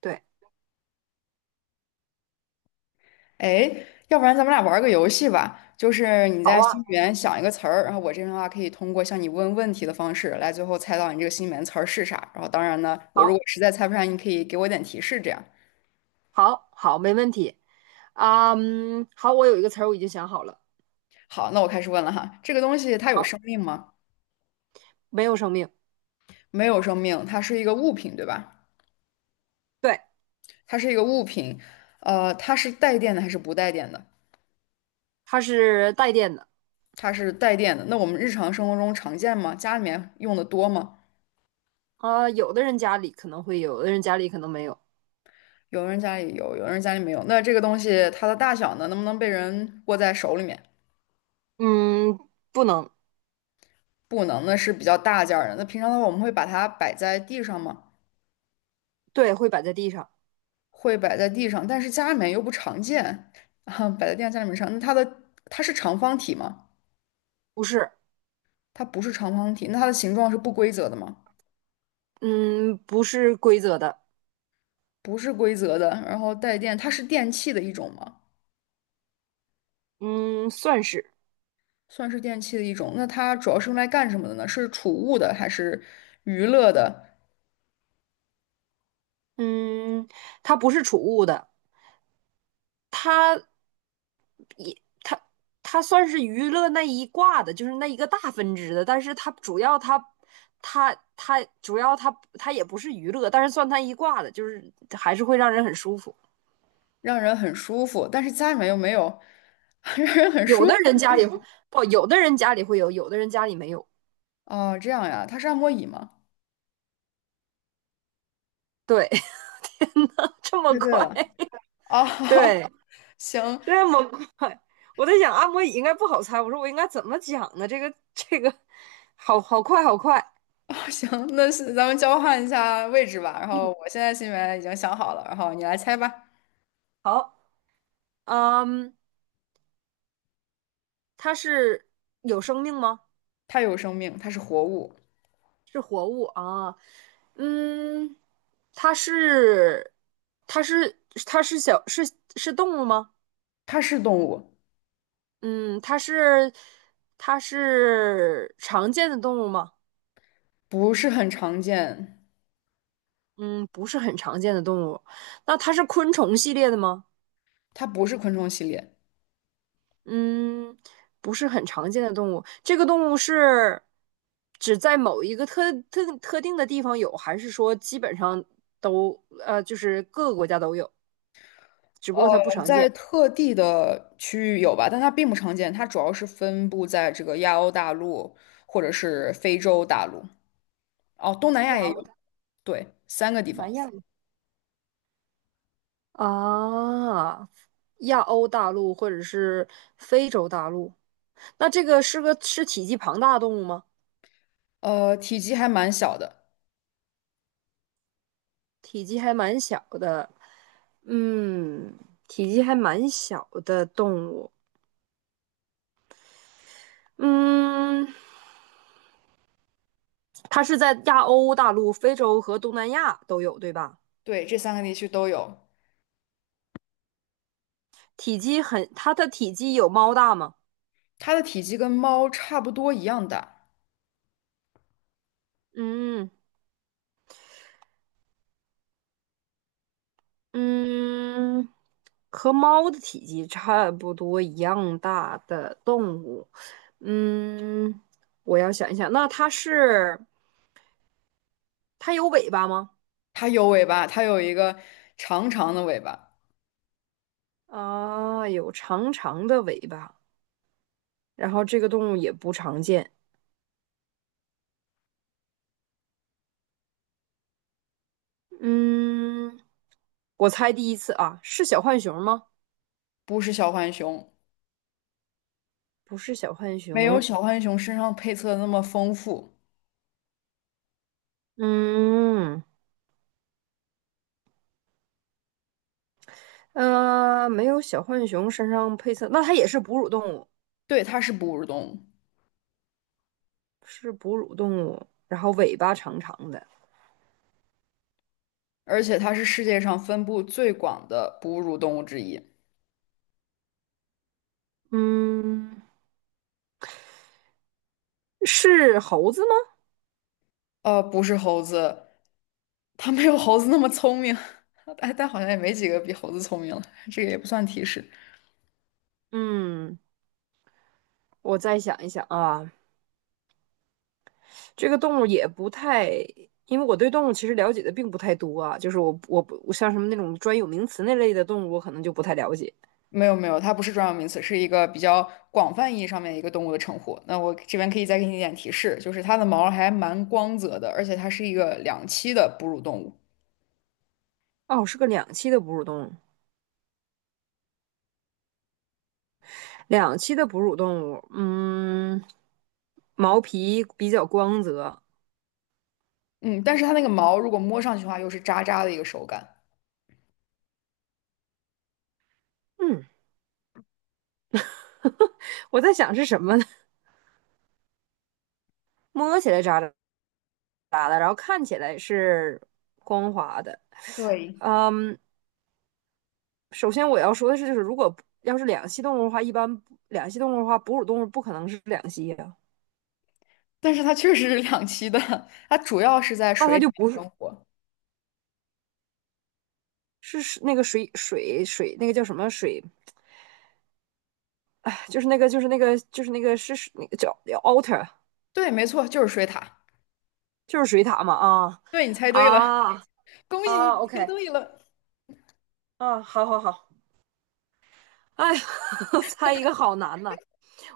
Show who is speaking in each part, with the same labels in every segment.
Speaker 1: 对。
Speaker 2: 哎，要不然咱们俩玩儿个游戏吧，就是你
Speaker 1: 好
Speaker 2: 在
Speaker 1: 啊。
Speaker 2: 心里面想一个词儿，然后我这边的话可以通过向你问问题的方式来最后猜到你这个心里面词儿是啥。然后当然呢，我如果
Speaker 1: 好，
Speaker 2: 实在猜不上，你可以给我点提示，这样。
Speaker 1: 好，好，没问题。好，我有一个词儿我已经想好了。
Speaker 2: 好，那我开始问了哈，这个东西它有
Speaker 1: 好，
Speaker 2: 生命吗？
Speaker 1: 没有生命。
Speaker 2: 没有生命，它是一个物品，对吧？
Speaker 1: 对，
Speaker 2: 它是一个物品，它是带电的还是不带电的？
Speaker 1: 它是带电的。
Speaker 2: 它是带电的，那我们日常生活中常见吗？家里面用的多吗？
Speaker 1: 有的人家里可能会有，有的人家里可能没有。
Speaker 2: 有人家里有，有人家里没有。那这个东西它的大小呢，能不能被人握在手里面？
Speaker 1: 嗯，不能。
Speaker 2: 不能，那是比较大件儿的。那平常的话，我们会把它摆在地上吗？
Speaker 1: 对，会摆在地上。
Speaker 2: 会摆在地上，但是家里面又不常见，啊，摆在地上家里面上。那它是长方体吗？
Speaker 1: 不是。
Speaker 2: 它不是长方体，那它的形状是不规则的吗？
Speaker 1: 嗯，不是规则的。
Speaker 2: 不是规则的。然后带电，它是电器的一种吗？
Speaker 1: 嗯，算是。
Speaker 2: 算是电器的一种。那它主要是用来干什么的呢？是储物的还是娱乐的？
Speaker 1: 嗯，它不是储物的。它它它算是娱乐那一挂的，就是那一个大分支的，但是它主要它也不是娱乐，但是算它一挂的，就是还是会让人很舒服。
Speaker 2: 让人很舒服，但是家里面又没有 让人很
Speaker 1: 有
Speaker 2: 舒服。
Speaker 1: 的人家里不，有的人家里会有，有的人家里没有。
Speaker 2: 哦，这样呀，它是按摩椅吗？
Speaker 1: 对，这么
Speaker 2: 猜对
Speaker 1: 快。
Speaker 2: 了。哦，
Speaker 1: 对，
Speaker 2: 行，
Speaker 1: 这么快，我在想按摩椅应该不好猜，我说我应该怎么讲呢？好好快好快。
Speaker 2: 哦，行，那是咱们交换一下位置吧。然后我现在心里面已经想好了，然后你来猜吧。
Speaker 1: 好，嗯，它是有生命吗？
Speaker 2: 它有生命，它是活物，
Speaker 1: 是活物啊。嗯，它是，它是，它是小，是是动物吗？
Speaker 2: 它是动物，
Speaker 1: 嗯，它是，它是常见的动物吗？
Speaker 2: 不是很常见，
Speaker 1: 嗯，不是很常见的动物。那它是昆虫系列的吗？
Speaker 2: 它不是昆虫系列。
Speaker 1: 嗯，不是很常见的动物。这个动物是只在某一个特定的地方有，还是说基本上都，就是各个国家都有，只不
Speaker 2: 呃，
Speaker 1: 过它不常
Speaker 2: 在
Speaker 1: 见？
Speaker 2: 特地的区域有吧，但它并不常见。它主要是分布在这个亚欧大陆或者是非洲大陆。哦，东南亚
Speaker 1: 亚
Speaker 2: 也
Speaker 1: 欧
Speaker 2: 有。
Speaker 1: 的东
Speaker 2: 对，三个地
Speaker 1: 南
Speaker 2: 方，
Speaker 1: 亚。啊，亚欧大陆或者是非洲大陆，那这个是体积庞大的动物吗？
Speaker 2: 体积还蛮小的。
Speaker 1: 体积还蛮小的。嗯，体积还蛮小的动物。嗯，它是在亚欧大陆、非洲和东南亚都有，对吧？
Speaker 2: 对，这三个地区都有。
Speaker 1: 体积很，它的体积有猫大吗？
Speaker 2: 它的体积跟猫差不多一样大，
Speaker 1: 嗯嗯，和猫的体积差不多一样大的动物。嗯，我要想一想，那它是它有尾巴吗？
Speaker 2: 它有尾巴，它有一个长长的尾巴，
Speaker 1: 啊，有长长的尾巴，然后这个动物也不常见。嗯，我猜第一次啊，是小浣熊吗？
Speaker 2: 不是小浣熊，
Speaker 1: 不是小浣
Speaker 2: 没有
Speaker 1: 熊。
Speaker 2: 小浣熊身上配色的那么丰富。
Speaker 1: 嗯，没有小浣熊身上配色，那它也是哺乳动物，
Speaker 2: 对，它是哺乳动物，
Speaker 1: 是哺乳动物，然后尾巴长长的。
Speaker 2: 而且它是世界上分布最广的哺乳动物之一。
Speaker 1: 嗯，是猴子吗？
Speaker 2: 不是猴子，它没有猴子那么聪明，但好像也没几个比猴子聪明了，这个也不算提示。
Speaker 1: 嗯，我再想一想啊，这个动物也不太，因为我对动物其实了解的并不太多啊，就是我我不我像什么那种专有名词那类的动物，我可能就不太了解。
Speaker 2: 没有没有，它不是专有名词，是一个比较广泛意义上面一个动物的称呼。那我这边可以再给你一点提示，就是它的毛还蛮光泽的，而且它是一个两栖的哺乳动物。
Speaker 1: 哦，是个两栖的哺乳动物，两栖的哺乳动物。嗯，毛皮比较光泽。
Speaker 2: 嗯，但是它那个毛如果摸上去的话，又是渣渣的一个手感。
Speaker 1: 嗯，我在想是什么呢？摸起来扎扎的，然后看起来是光滑的。
Speaker 2: 对，
Speaker 1: 嗯。首先我要说的是，就是如果要是两栖动物的话，一般不两栖动物的话，哺乳动物不可能是两栖呀、
Speaker 2: 但是它确实是两栖的，它主要是在
Speaker 1: 那它
Speaker 2: 水里
Speaker 1: 就
Speaker 2: 面
Speaker 1: 不是
Speaker 2: 生活。
Speaker 1: 是那个水那个叫什么水，就是那个就是那个就是那个是是那个叫叫 otter。
Speaker 2: 对，没错，就是水獭。
Speaker 1: 就是水獭嘛
Speaker 2: 对，你猜对了，
Speaker 1: 啊
Speaker 2: 恭喜
Speaker 1: 啊
Speaker 2: 你猜
Speaker 1: ，OK。
Speaker 2: 对了。
Speaker 1: 啊，好好好，哎呀 猜一个好难呐、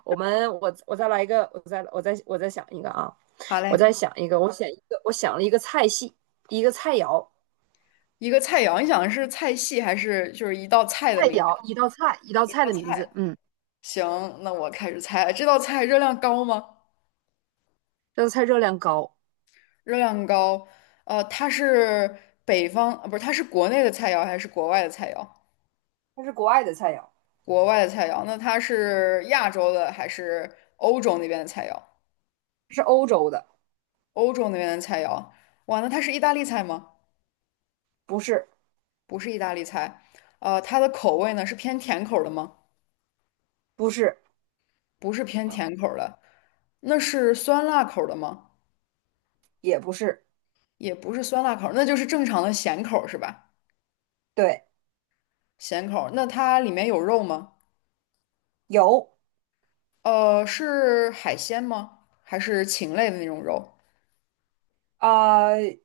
Speaker 1: 我们我再来一个，我再想一个啊，
Speaker 2: 好
Speaker 1: 我
Speaker 2: 嘞，
Speaker 1: 再想一个，我想一个，我想了一个菜系，一个菜肴。
Speaker 2: 一个菜肴，你想的是菜系还是就是一道菜的
Speaker 1: 菜
Speaker 2: 名
Speaker 1: 肴，
Speaker 2: 称？
Speaker 1: 一道菜，一道
Speaker 2: 一
Speaker 1: 菜
Speaker 2: 道
Speaker 1: 的名字。
Speaker 2: 菜。
Speaker 1: 嗯，
Speaker 2: 行，那我开始猜了，这道菜热量高吗？
Speaker 1: 这道菜热量高。
Speaker 2: 热量高，它是北方，呃不是，它是国内的菜肴还是国外的菜肴？
Speaker 1: 它是国外的菜肴。
Speaker 2: 国外的菜肴，那它是亚洲的还是欧洲那边的菜肴？
Speaker 1: 它是欧洲的。
Speaker 2: 欧洲那边的菜肴，哇，那它是意大利菜吗？
Speaker 1: 不是。
Speaker 2: 不是意大利菜，它的口味呢是偏甜口儿的吗？
Speaker 1: 不是。
Speaker 2: 不是偏甜口儿的，那是酸辣口儿的吗？
Speaker 1: 也不是。
Speaker 2: 也不是酸辣口儿，那就是正常的咸口儿是吧？
Speaker 1: 对，
Speaker 2: 咸口儿，那它里面有肉吗？
Speaker 1: 有。
Speaker 2: 是海鲜吗？还是禽类的那种肉？
Speaker 1: 啊、呃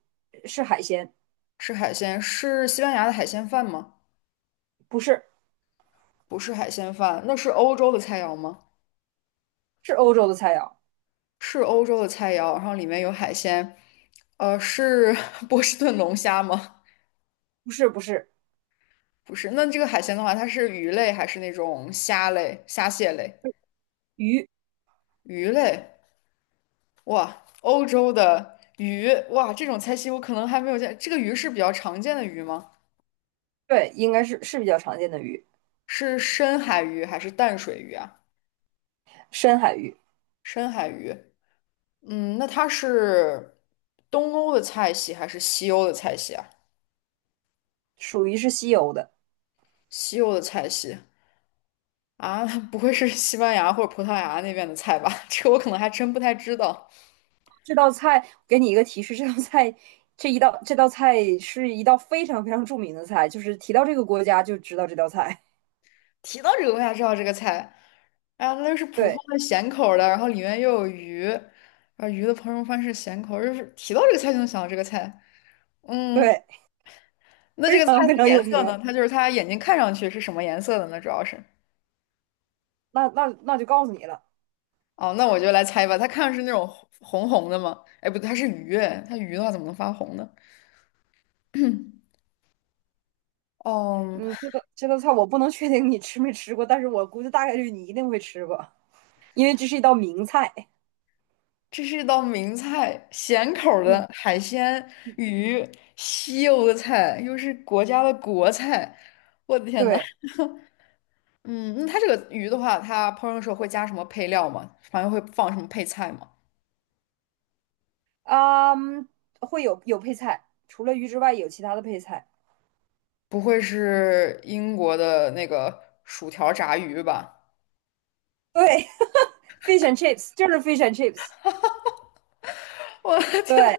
Speaker 1: 是海鲜。
Speaker 2: 是海鲜，是西班牙的海鲜饭吗？
Speaker 1: 不是。
Speaker 2: 不是海鲜饭，那是欧洲的菜肴吗？
Speaker 1: 是欧洲的菜肴。
Speaker 2: 是欧洲的菜肴，然后里面有海鲜。是 波士顿龙虾吗？
Speaker 1: 不是。不是
Speaker 2: 不是，那这个海鲜的话，它是鱼类还是那种虾类、虾蟹类？
Speaker 1: 鱼。
Speaker 2: 鱼类，哇，欧洲的鱼，哇，这种菜系我可能还没有见。这个鱼是比较常见的鱼吗？
Speaker 1: 对，应该是比较常见的鱼。
Speaker 2: 是深海鱼还是淡水鱼啊？
Speaker 1: 深海鱼。
Speaker 2: 深海鱼。嗯，那它是东欧的菜系还是西欧的菜系啊？
Speaker 1: 属于是西欧的。
Speaker 2: 西欧的菜系啊，不会是西班牙或者葡萄牙那边的菜吧？这个我可能还真不太知道。
Speaker 1: 这道菜给你一个提示，这道菜是一道非常非常著名的菜，就是提到这个国家就知道这道菜。
Speaker 2: 提到这个，我才知道这个菜。哎呀，那就是普通
Speaker 1: 对
Speaker 2: 的咸口儿的，然后里面又有鱼，啊，鱼的烹饪方式咸口儿就是提到这个菜就能想到这个菜。嗯，
Speaker 1: 对，
Speaker 2: 那这
Speaker 1: 非
Speaker 2: 个菜
Speaker 1: 常
Speaker 2: 的
Speaker 1: 非常
Speaker 2: 颜
Speaker 1: 有
Speaker 2: 色
Speaker 1: 名。
Speaker 2: 呢？它就是它眼睛看上去是什么颜色的呢？主要是。
Speaker 1: 那那那就告诉你了。
Speaker 2: 哦，那我就来猜吧。它看上去是那种红红的吗？哎，不对，它是鱼，它鱼的话怎么能发红呢？哦，
Speaker 1: 嗯，这道菜我不能确定你吃没吃过，但是我估计大概率你一定会吃过，因为这是一道名菜。
Speaker 2: 这是一道名菜，咸口儿
Speaker 1: 嗯，
Speaker 2: 的海鲜鱼，西欧的菜，又是国家的国菜。我的天呐！
Speaker 1: 对，
Speaker 2: 嗯，那它这个鱼的话，它烹饪的时候会加什么配料吗？反正会放什么配菜吗？
Speaker 1: 嗯，会有配菜，除了鱼之外有其他的配菜。
Speaker 2: 不会是英国的那个薯条炸鱼吧？
Speaker 1: 对 ，fish and chips 就是 fish and chips。
Speaker 2: 我天，
Speaker 1: 对，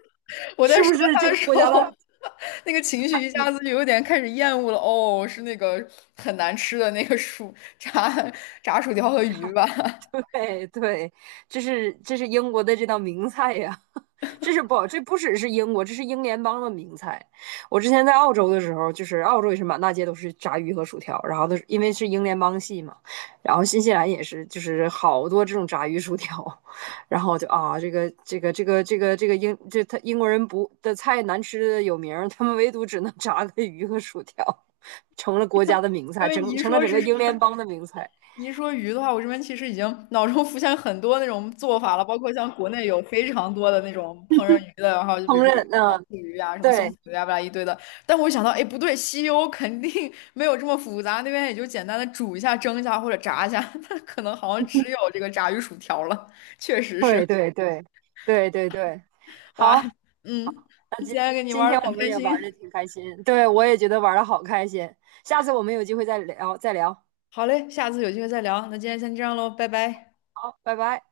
Speaker 2: 我在
Speaker 1: 是不
Speaker 2: 说
Speaker 1: 是这
Speaker 2: 他的
Speaker 1: 个
Speaker 2: 时
Speaker 1: 国家的？
Speaker 2: 候，那个情绪一
Speaker 1: 你
Speaker 2: 下子就有点开始厌恶了。哦，是那个很难吃的那个薯 炸薯条和鱼吧？
Speaker 1: 对对，这是这是英国的这道名菜呀。这是不，这不只是英国，这是英联邦的名菜。我之前在澳洲的时候，就是澳洲也是满大街都是炸鱼和薯条，然后都是因为是英联邦系嘛，然后新西兰也是，就是好多这种炸鱼薯条，然后就啊，这个这个这个这个这个英这他英国人不的菜难吃的有名他们唯独只能炸个鱼和薯条，成了国家的名
Speaker 2: 因
Speaker 1: 菜，
Speaker 2: 为
Speaker 1: 整成了整个英联邦的名菜。
Speaker 2: 你一说鱼的话，我这边其实已经脑中浮现很多那种做法了，包括像国内有非常多的那种烹饪鱼的，然后就比如
Speaker 1: 烹
Speaker 2: 说
Speaker 1: 饪，
Speaker 2: 糖
Speaker 1: 嗯，
Speaker 2: 醋鱼啊、什么松
Speaker 1: 对
Speaker 2: 鼠鱼啊，巴拉一堆的。但我想到，哎，不对，西欧肯定没有这么复杂，那边也就简单的煮一下、蒸一下或者炸一下，它可能好像只有这个炸鱼薯条了。确实是，
Speaker 1: 对对对对，
Speaker 2: 哇，
Speaker 1: 好。
Speaker 2: 嗯，今天跟你
Speaker 1: 今
Speaker 2: 玩
Speaker 1: 天
Speaker 2: 的很
Speaker 1: 我们
Speaker 2: 开
Speaker 1: 也玩的
Speaker 2: 心。
Speaker 1: 挺开心，对我也觉得玩的好开心。下次我们有机会再聊，再聊。
Speaker 2: 好嘞，下次有机会再聊。那今天先这样喽，拜拜。
Speaker 1: 好，拜拜。